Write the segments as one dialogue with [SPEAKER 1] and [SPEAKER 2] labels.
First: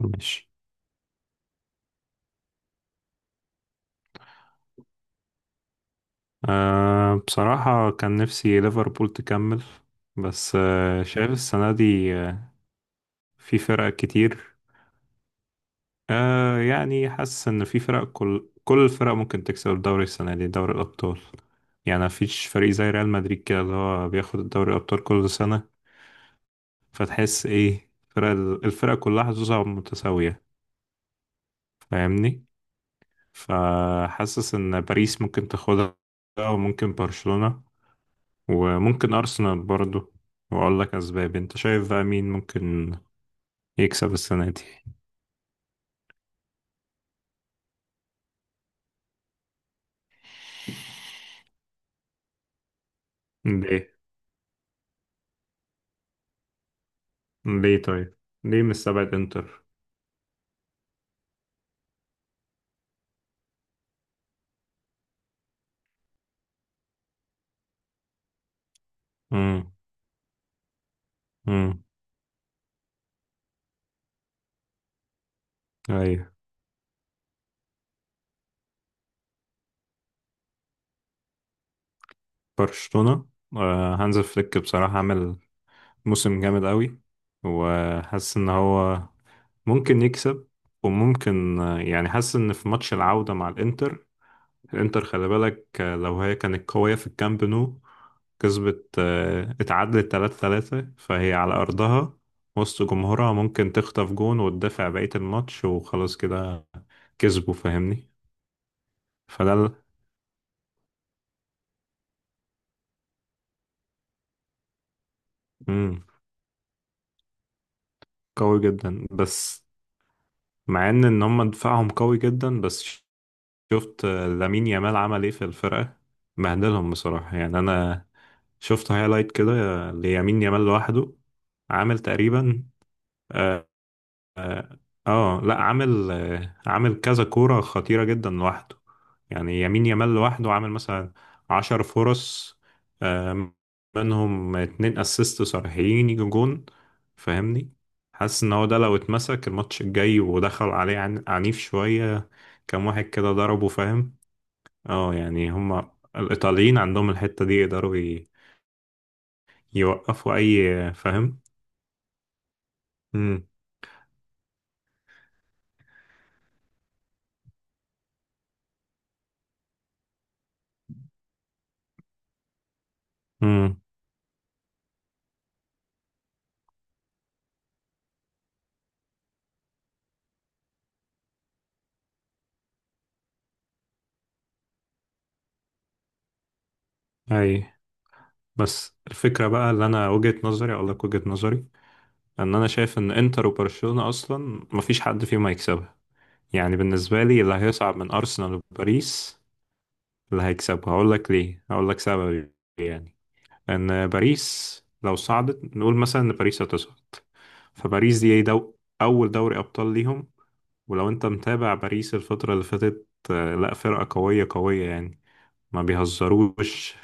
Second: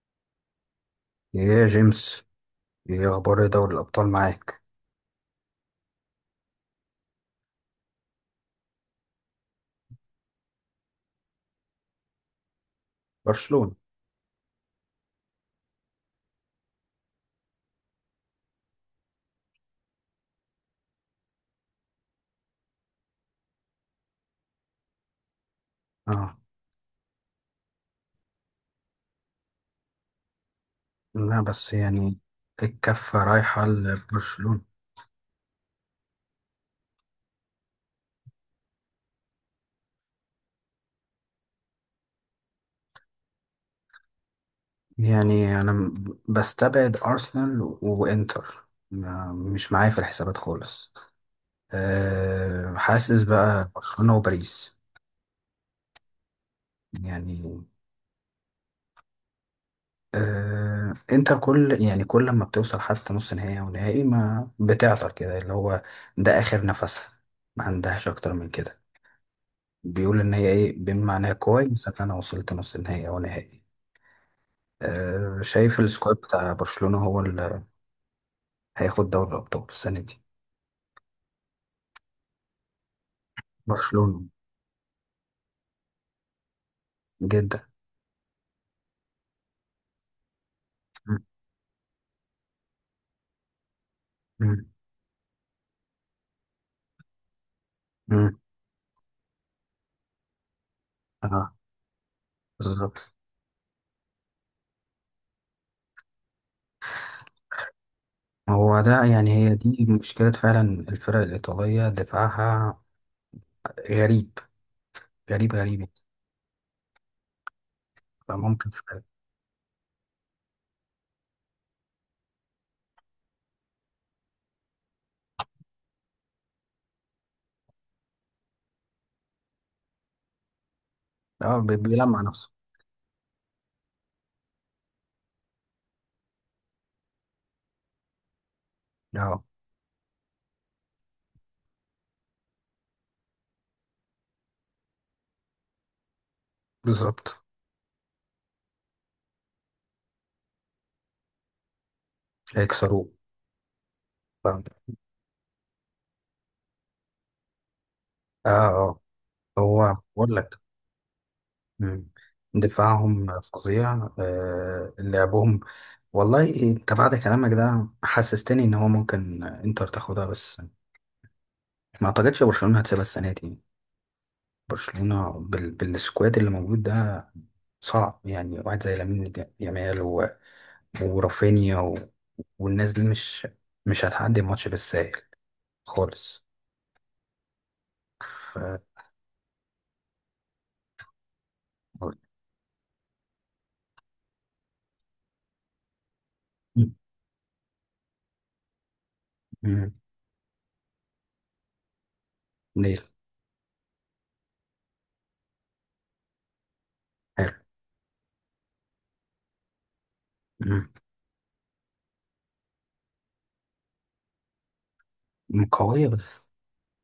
[SPEAKER 1] ماشي.
[SPEAKER 2] يا جيمس، ايه اخبار دوري الابطال معاك؟
[SPEAKER 1] بصراحة كان نفسي ليفربول تكمل. بس شايف السنة دي، في
[SPEAKER 2] برشلونة.
[SPEAKER 1] فرق كتير. يعني حاسس إن في فرق، كل الفرق ممكن تكسب الدوري السنة دي، دوري الأبطال. يعني مفيش فريق زي ريال مدريد كده اللي هو بياخد الدوري الأبطال كل سنة.
[SPEAKER 2] اه،
[SPEAKER 1] فتحس إيه؟ فرق الفرق كلها حظوظها متساوية.
[SPEAKER 2] لا بس يعني
[SPEAKER 1] فاهمني؟
[SPEAKER 2] الكفة رايحة
[SPEAKER 1] فحاسس
[SPEAKER 2] لبرشلونة.
[SPEAKER 1] إن باريس ممكن تاخدها، وممكن برشلونة، وممكن أرسنال برضو. وأقول لك أسباب. أنت شايف بقى مين ممكن يكسب السنة دي؟
[SPEAKER 2] يعني انا بستبعد ارسنال وانتر مش معايا في الحسابات خالص. حاسس بقى
[SPEAKER 1] ليه؟
[SPEAKER 2] برشلونة وباريس، يعني.
[SPEAKER 1] ليه طيب؟ ليه مستبعد إنتر؟
[SPEAKER 2] انتر كل، يعني، كل ما بتوصل حتى نص نهائي او نهائي ما بتعطل كده اللي هو ده اخر نفسها. ما عندهاش اكتر من كده.
[SPEAKER 1] امم.
[SPEAKER 2] بيقول ان هي، ايه، بما معناها
[SPEAKER 1] امم.
[SPEAKER 2] كويس ان انا وصلت نص النهائي او نهائي. شايف السكواد
[SPEAKER 1] أيوة.
[SPEAKER 2] بتاع برشلونة هو اللي هياخد دوري الابطال السنة دي.
[SPEAKER 1] برشلونة. آه، هانز
[SPEAKER 2] برشلونة.
[SPEAKER 1] فليك بصراحة عمل موسم جامد قوي.
[SPEAKER 2] جدا.
[SPEAKER 1] وحاسس إن هو ممكن يكسب،
[SPEAKER 2] مم.
[SPEAKER 1] وممكن. يعني حاسس إن في ماتش العودة مع الإنتر،
[SPEAKER 2] مم.
[SPEAKER 1] الانتر خلي بالك. لو هي كانت قوية في الكامب نو
[SPEAKER 2] مم.
[SPEAKER 1] كسبت. اتعادلت 3-3، فهي
[SPEAKER 2] اه.
[SPEAKER 1] على أرضها وسط
[SPEAKER 2] بالظبط.
[SPEAKER 1] جمهورها ممكن تخطف جون وتدافع بقية الماتش وخلاص كده كسبوا. فاهمني؟
[SPEAKER 2] هو ده، يعني
[SPEAKER 1] فده
[SPEAKER 2] هي
[SPEAKER 1] ال-
[SPEAKER 2] دي مشكلة فعلا، الفرق الإيطالية دفاعها غريب. غريب غريب، يعني.
[SPEAKER 1] مم. قوي
[SPEAKER 2] فممكن فعلا.
[SPEAKER 1] جدا. بس مع ان هم دفاعهم قوي جدا. بس شفت، لامين يامال عمل ايه في الفرقة؟ بهدلهم بصراحة. يعني انا شفت هايلايت كده ليامين يامال لوحده.
[SPEAKER 2] اه،
[SPEAKER 1] عامل
[SPEAKER 2] بيلمع نفسه.
[SPEAKER 1] تقريبا، آه، اه لا، عامل كذا كورة خطيرة جدا لوحده.
[SPEAKER 2] اه.
[SPEAKER 1] يعني يمين يامال لوحده عامل مثلا 10 فرص، آه، منهم اتنين اسيست صريحين يجوا جون.
[SPEAKER 2] بالظبط.
[SPEAKER 1] فاهمني؟ حاسس ان هو ده لو اتمسك الماتش الجاي ودخل عليه عنيف شوية، كام واحد
[SPEAKER 2] هيكسروه.
[SPEAKER 1] كده ضربه. فاهم؟
[SPEAKER 2] اه.
[SPEAKER 1] اه، يعني هما الايطاليين عندهم الحتة دي يقدروا
[SPEAKER 2] اه. آه. هو
[SPEAKER 1] يوقفوا
[SPEAKER 2] بقول
[SPEAKER 1] اي.
[SPEAKER 2] لك.
[SPEAKER 1] فاهم؟
[SPEAKER 2] مم. دفاعهم
[SPEAKER 1] امم.
[SPEAKER 2] فظيع، لعبهم. والله انت بعد كلامك ده حسستني ان هو ممكن انتر تاخدها، بس ما اعتقدش برشلونة هتسيبها السنة دي.
[SPEAKER 1] امم.
[SPEAKER 2] برشلونة بالسكواد اللي موجود ده. صعب، يعني واحد زي لامين يامال ورافينيا والناس دي مش هتعدي الماتش بالساهل خالص.
[SPEAKER 1] اي.
[SPEAKER 2] ف...
[SPEAKER 1] بس الفكرة بقى، اللي أنا وجهة نظري، أقول لك وجهة نظري. إن أنا شايف إن إنتر وبرشلونة أصلا مفيش حد فيهم هيكسبها. يعني
[SPEAKER 2] مم.
[SPEAKER 1] بالنسبة لي، اللي هيصعد من أرسنال وباريس،
[SPEAKER 2] مم.
[SPEAKER 1] اللي هيكسبها. هقول لك ليه، هقول لك سببي.
[SPEAKER 2] ليه.
[SPEAKER 1] يعني، إن باريس لو صعدت، نقول مثلا إن باريس هتصعد.
[SPEAKER 2] حلو.
[SPEAKER 1] فباريس دي أول دوري أبطال ليهم. ولو أنت متابع باريس الفترة اللي فاتت، لا، فرقة قوية قوية يعني.
[SPEAKER 2] مم.
[SPEAKER 1] ما
[SPEAKER 2] قوية، بس.
[SPEAKER 1] بيهزروش.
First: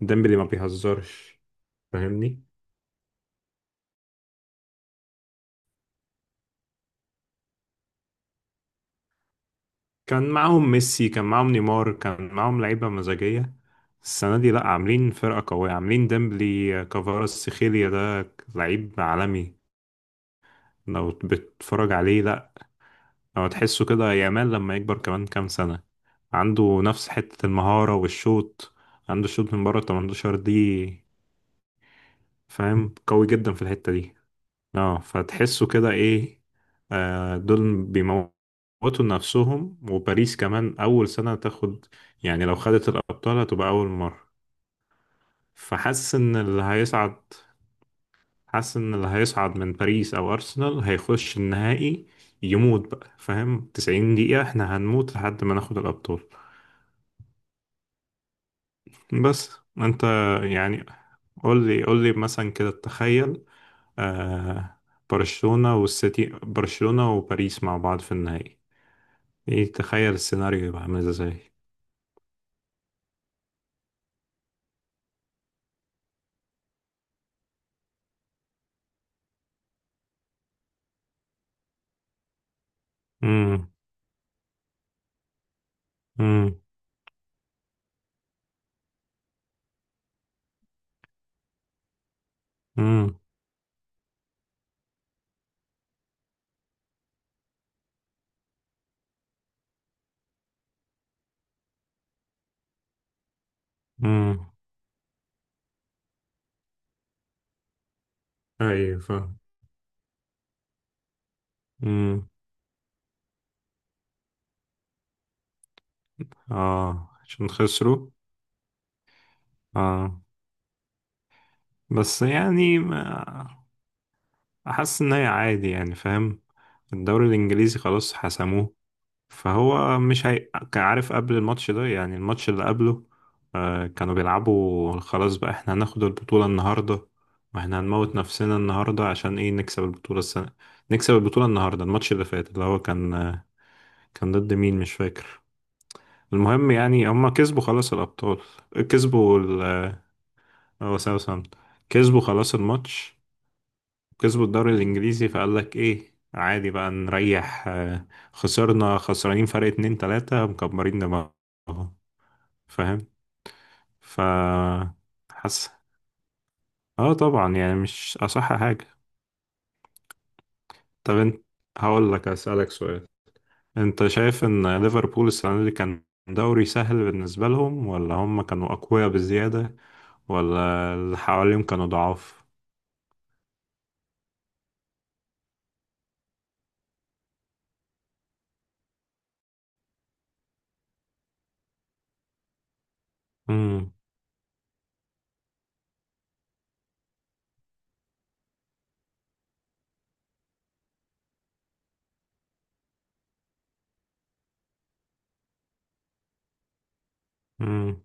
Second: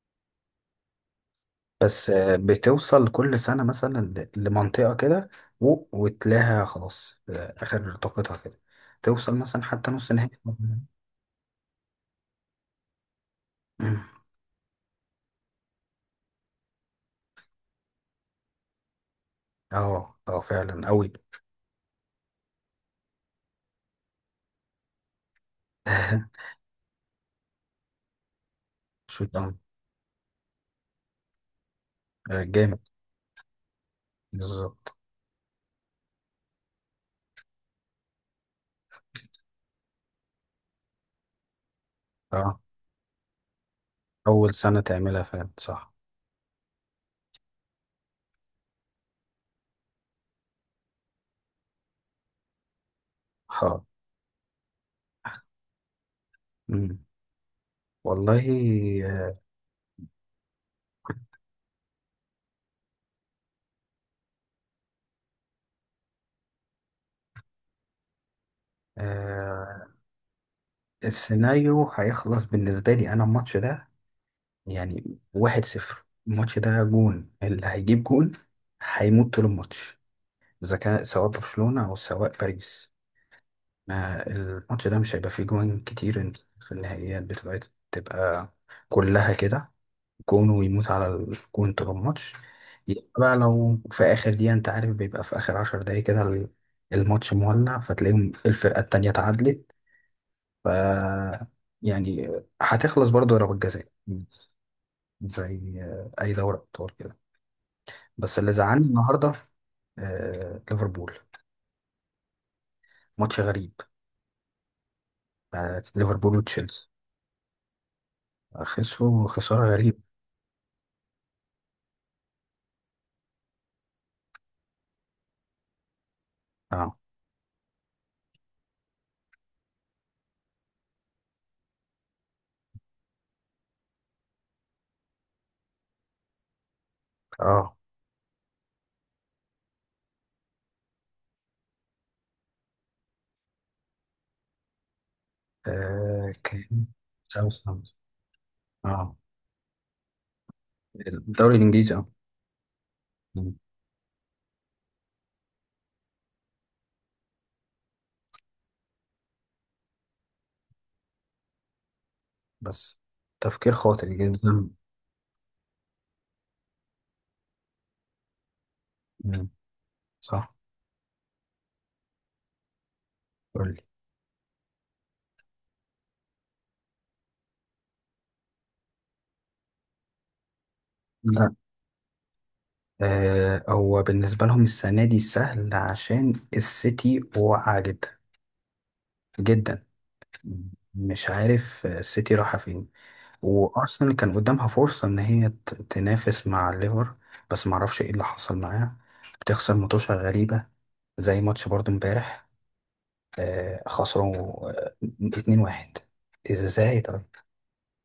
[SPEAKER 1] ديمبلي ما بيهزرش.
[SPEAKER 2] بس،
[SPEAKER 1] فاهمني؟
[SPEAKER 2] بتوصل كل سنة مثلا لمنطقة كده. وتلاقيها خلاص، آخر طاقتها كده. توصل مثلا حتى نص نهائي.
[SPEAKER 1] كان معاهم ميسي، كان معاهم نيمار، كان معاهم لعيبة مزاجية.
[SPEAKER 2] مم.
[SPEAKER 1] السنة دي لأ، عاملين فرقة قوية، عاملين ديمبلي، كفاراتسخيليا. سيخيليا ده لعيب عالمي.
[SPEAKER 2] اه، اه، فعلا
[SPEAKER 1] لو
[SPEAKER 2] أوي.
[SPEAKER 1] بتتفرج عليه لأ. لو تحسه كده، يامال لما يكبر كمان كام سنة، عنده نفس حتة المهارة والشوط.
[SPEAKER 2] شو
[SPEAKER 1] عنده
[SPEAKER 2] ده؟
[SPEAKER 1] شوط من بره 18 دي.
[SPEAKER 2] جامد.
[SPEAKER 1] فاهم؟ قوي جدا في الحتة دي.
[SPEAKER 2] بالظبط.
[SPEAKER 1] اه، فتحسوا كده ايه؟ دول بيموتوا نفسهم. وباريس كمان اول سنة تاخد، يعني لو
[SPEAKER 2] اه.
[SPEAKER 1] خدت الابطال هتبقى اول مرة.
[SPEAKER 2] أول سنة تعملها فعلا، صح.
[SPEAKER 1] فحاسس ان اللي هيصعد حاسس ان اللي هيصعد من باريس او ارسنال هيخش النهائي. يموت بقى. فاهم؟
[SPEAKER 2] اه.
[SPEAKER 1] 90 دقيقة احنا هنموت لحد ما ناخد الابطال.
[SPEAKER 2] مم. والله. آه.
[SPEAKER 1] بس انت، يعني قول لي، قول لي مثلا كده. تخيل، آه برشلونة والسيتي، برشلونة وباريس مع بعض في النهائي. ايه؟
[SPEAKER 2] آه.
[SPEAKER 1] تخيل السيناريو يبقى عامل ازاي.
[SPEAKER 2] السيناريو هيخلص بالنسبة لي أنا، الماتش ده يعني 1-0. الماتش ده جون اللي هيجيب جون هيموت طول الماتش، اذا كان سواء برشلونة او سواء باريس.
[SPEAKER 1] امم.
[SPEAKER 2] ما الماتش ده مش هيبقى فيه جوان كتير،
[SPEAKER 1] امم.
[SPEAKER 2] في النهائيات بتبقى، تبقى كلها كده، جون، ويموت على الجون طول الماتش. يبقى
[SPEAKER 1] امم.
[SPEAKER 2] بقى لو في اخر دقيقة انت عارف بيبقى في اخر 10 دقايق كده الماتش مولع، فتلاقيهم الفرقة التانية اتعادلت. ف يعني هتخلص برضه ضربات جزاء
[SPEAKER 1] امم.
[SPEAKER 2] زي اي دورة ابطال كده. بس اللي زعلني
[SPEAKER 1] ايوه،
[SPEAKER 2] النهارده
[SPEAKER 1] فاهم.
[SPEAKER 2] ليفربول.
[SPEAKER 1] امم.
[SPEAKER 2] ماتش غريب، ليفربول وتشيلسي.
[SPEAKER 1] اه، عشان خسروا.
[SPEAKER 2] خسروا خسارة غريبة.
[SPEAKER 1] اه، بس يعني ما احس ان هي عادي يعني. فاهم؟
[SPEAKER 2] اه.
[SPEAKER 1] الدوري الانجليزي خلاص حسموه. فهو مش هي. كان عارف قبل الماتش ده، يعني الماتش اللي قبله، كانوا بيلعبوا. خلاص بقى، احنا هناخد البطولة النهاردة.
[SPEAKER 2] اه.
[SPEAKER 1] واحنا هنموت نفسنا النهاردة عشان ايه؟ نكسب البطولة السنة، نكسب البطولة النهاردة. الماتش اللي فات اللي هو كان، كان ضد مين مش فاكر. المهم،
[SPEAKER 2] كان
[SPEAKER 1] يعني هما كسبوا
[SPEAKER 2] ساوثهامبتون.
[SPEAKER 1] خلاص الأبطال.
[SPEAKER 2] اه.
[SPEAKER 1] كسبوا ال آه، هو
[SPEAKER 2] الدوري
[SPEAKER 1] ساوثهامبتون.
[SPEAKER 2] الإنجليزي، اه.
[SPEAKER 1] كسبوا خلاص الماتش.
[SPEAKER 2] مم.
[SPEAKER 1] كسبوا الدوري الإنجليزي. فقال لك إيه؟ عادي بقى نريح. خسرنا. خسرانين فرق اتنين تلاتة مكبرين دماغهم.
[SPEAKER 2] بس
[SPEAKER 1] فاهم؟
[SPEAKER 2] تفكير خاطئ
[SPEAKER 1] ف
[SPEAKER 2] جدا.
[SPEAKER 1] حاسس. اه، طبعا يعني مش أصح حاجة.
[SPEAKER 2] مم. صح.
[SPEAKER 1] طب انت، هقول لك، أسألك سؤال.
[SPEAKER 2] قول لي.
[SPEAKER 1] انت شايف ان ليفربول السنة دي كان دوري سهل بالنسبة لهم، ولا هم كانوا أقوياء بزيادة، ولا اللي
[SPEAKER 2] لا.
[SPEAKER 1] حواليهم كانوا ضعاف؟
[SPEAKER 2] هو بالنسبة لهم السنة دي سهل عشان السيتي واقعة جدا جدا. مش عارف السيتي رايحة فين.
[SPEAKER 1] امم.
[SPEAKER 2] وارسنال كان قدامها فرصه ان هي تنافس مع الليفر، بس ما اعرفش ايه اللي حصل معاها. بتخسر ماتشات غريبه زي ماتش برضو امبارح. خسروا 2-1. ازاي طيب؟
[SPEAKER 1] امم.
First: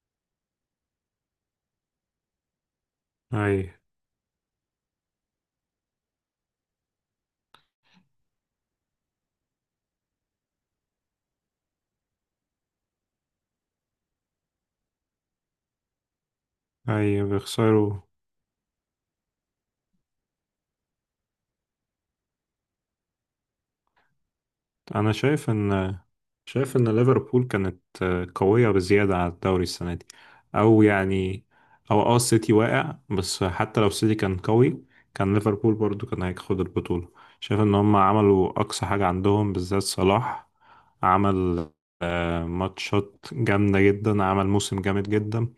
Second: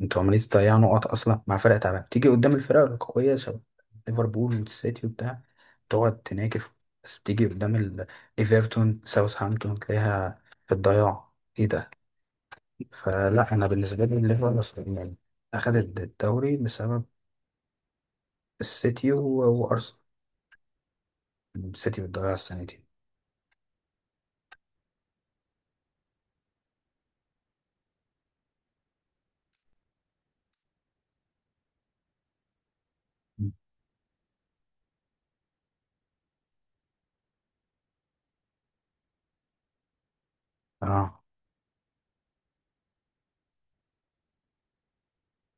[SPEAKER 2] انتوا عمالين تضيعوا نقط اصلا مع فرق تعبانه، تيجي قدام الفرق القويه
[SPEAKER 1] اي.
[SPEAKER 2] شباب ليفربول والسيتي وبتاع تقعد تناكف، بس بتيجي قدام ايفرتون ساوثهامبتون تلاقيها في الضياع. ايه ده؟ فلا، انا بالنسبه لي الليفر يعني اخذت الدوري بسبب
[SPEAKER 1] اي، بيخسروا.
[SPEAKER 2] السيتي وارسنال. السيتي بتضيع السنتين.
[SPEAKER 1] انا شايف ان ليفربول كانت قوية بزيادة على الدوري السنة دي. او يعني، او السيتي واقع. بس
[SPEAKER 2] مم.
[SPEAKER 1] حتى لو السيتي كان قوي، كان ليفربول برضو كان هياخد البطولة. شايف ان هم عملوا اقصى حاجة عندهم، بالذات صلاح.
[SPEAKER 2] اه.
[SPEAKER 1] عمل ماتشات جامدة جدا. عمل موسم جامد جدا.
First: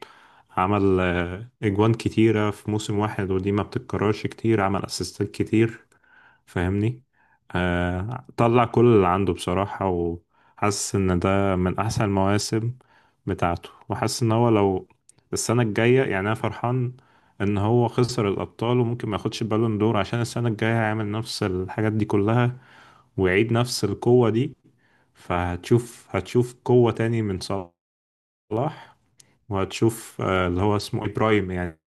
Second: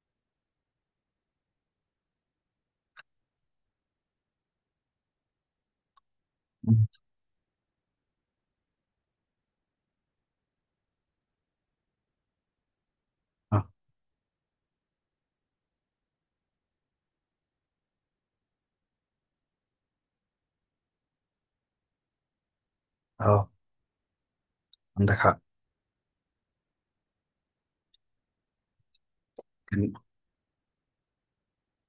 [SPEAKER 1] عمل اجوان كتيرة في موسم واحد، ودي ما بتتكررش كتير. عمل اسيستات كتير.
[SPEAKER 2] مم.
[SPEAKER 1] فاهمني؟ طلع كل اللي عنده بصراحة. وحاسس ان ده من احسن المواسم
[SPEAKER 2] اه.
[SPEAKER 1] بتاعته. وحاسس ان هو لو السنة الجاية، يعني انا فرحان ان هو خسر الابطال، وممكن ما ياخدش بالون دور عشان السنة الجاية هيعمل نفس الحاجات دي كلها،
[SPEAKER 2] اه،
[SPEAKER 1] ويعيد نفس القوة دي.
[SPEAKER 2] عندك حق.
[SPEAKER 1] فهتشوف، هتشوف قوة تاني من صلاح.
[SPEAKER 2] كان
[SPEAKER 1] وهتشوف اللي هو اسمه إيه؟ برايم يعني.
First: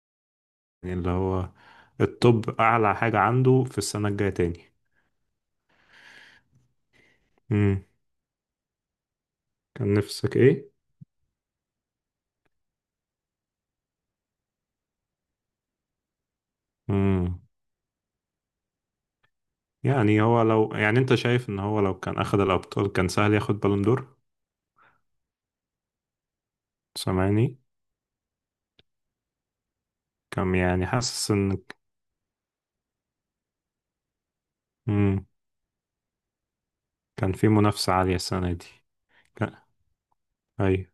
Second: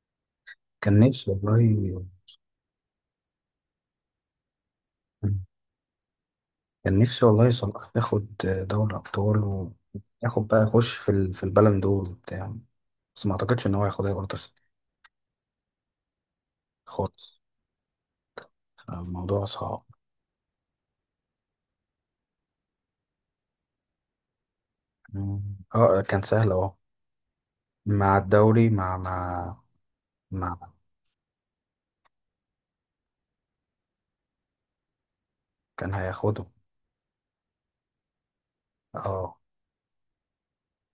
[SPEAKER 2] كان
[SPEAKER 1] اللي
[SPEAKER 2] نفسي
[SPEAKER 1] هو
[SPEAKER 2] والله.
[SPEAKER 1] الطب اعلى حاجة عنده في السنة الجاية تاني.
[SPEAKER 2] كان نفسي والله
[SPEAKER 1] مم.
[SPEAKER 2] صلاح ياخد دوري ابطال،
[SPEAKER 1] كان نفسك
[SPEAKER 2] وياخد بقى
[SPEAKER 1] ايه؟
[SPEAKER 2] يخش في البالون دور وبتاع، بس ما اعتقدش ان هو ياخدها برضه خالص.
[SPEAKER 1] امم.
[SPEAKER 2] الموضوع صعب.
[SPEAKER 1] يعني هو لو، يعني انت شايف ان هو لو كان اخذ الابطال كان سهل ياخد بالون دور؟
[SPEAKER 2] مم. اه، كان سهل، اه.
[SPEAKER 1] سامعني؟
[SPEAKER 2] مع الدوري، مع مع
[SPEAKER 1] كان
[SPEAKER 2] مع
[SPEAKER 1] يعني حاسس ان. امم.
[SPEAKER 2] كان هياخده.
[SPEAKER 1] كان في منافسة عالية السنة دي.
[SPEAKER 2] اه.
[SPEAKER 1] كان. ايوه.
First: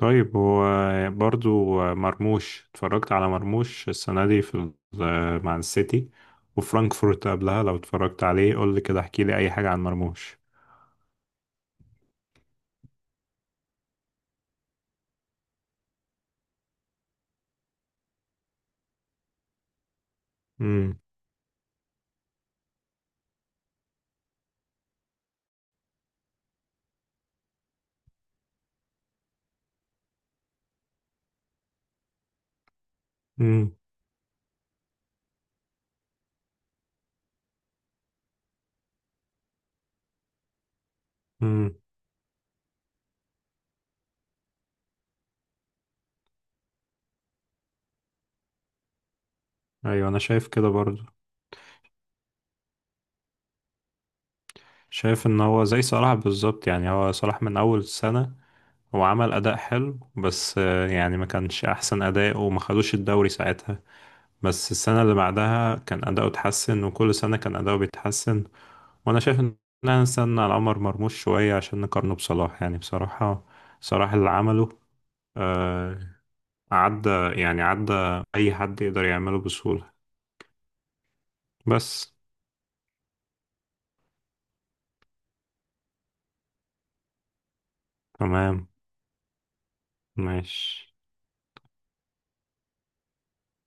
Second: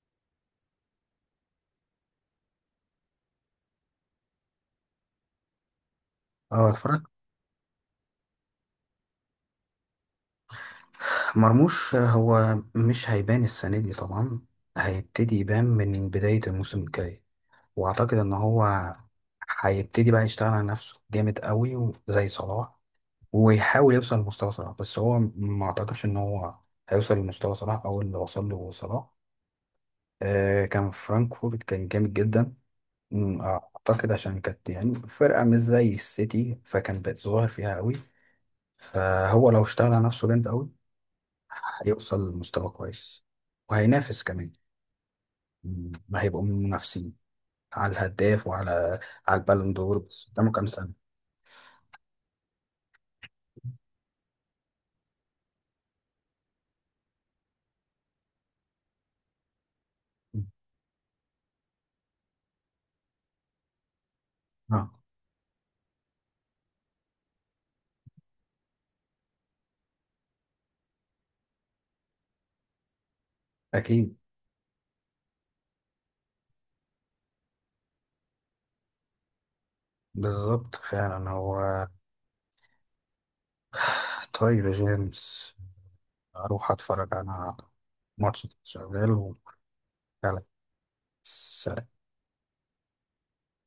[SPEAKER 1] طيب، هو برضو، مرموش. اتفرجت على مرموش السنة دي في مع السيتي
[SPEAKER 2] اه، اتفرجت.
[SPEAKER 1] وفرانكفورت قبلها. لو اتفرجت عليه قول لي كده، احكي لي اي حاجة عن مرموش.
[SPEAKER 2] مرموش هو مش هيبان السنة دي طبعا. هيبتدي يبان من بداية الموسم الجاي، وأعتقد إن هو هيبتدي بقى يشتغل على
[SPEAKER 1] امم.
[SPEAKER 2] نفسه جامد قوي زي صلاح. ويحاول يوصل لمستوى صلاح، بس هو ما أعتقدش إن هو هيوصل لمستوى صلاح أو اللي وصل له صلاح. كان فرانكفورت كان جامد جدا.
[SPEAKER 1] امم.
[SPEAKER 2] أعتقد عشان كانت، يعني، فرقة مش زي السيتي فكان بيتظاهر فيها قوي. فهو لو اشتغل على نفسه جامد قوي
[SPEAKER 1] امم.
[SPEAKER 2] هيوصل لمستوى كويس، وهينافس كمان. مم. هيبقوا من المنافسين على الهداف، وعلى البالون دور،
[SPEAKER 1] ايوه، انا
[SPEAKER 2] بس
[SPEAKER 1] شايف
[SPEAKER 2] قدامه كام
[SPEAKER 1] كده برضو.
[SPEAKER 2] سنة.
[SPEAKER 1] شايف ان هو زي صلاح بالظبط. يعني هو صلاح من اول السنة هو عمل أداء حلو.
[SPEAKER 2] مم.
[SPEAKER 1] بس يعني ما كانش أحسن أداء، وما خدوش الدوري ساعتها. بس
[SPEAKER 2] اه.
[SPEAKER 1] السنة اللي بعدها كان أداؤه اتحسن، وكل سنة كان أداؤه بيتحسن. وأنا شايف إن إحنا نستنى على عمر مرموش شوية، عشان نقارنه بصلاح، يعني بصراحة. صلاح
[SPEAKER 2] أكيد.
[SPEAKER 1] اللي عمله، آه، عدى، يعني عدى، أي حد يقدر يعمله بسهولة.
[SPEAKER 2] بالظبط فعلا هو.
[SPEAKER 1] بس.
[SPEAKER 2] طيب يا جيمس، أروح أتفرج أنا على ماتش
[SPEAKER 1] تمام.
[SPEAKER 2] شغال. وفعلا.
[SPEAKER 1] ماشي.
[SPEAKER 2] سلام.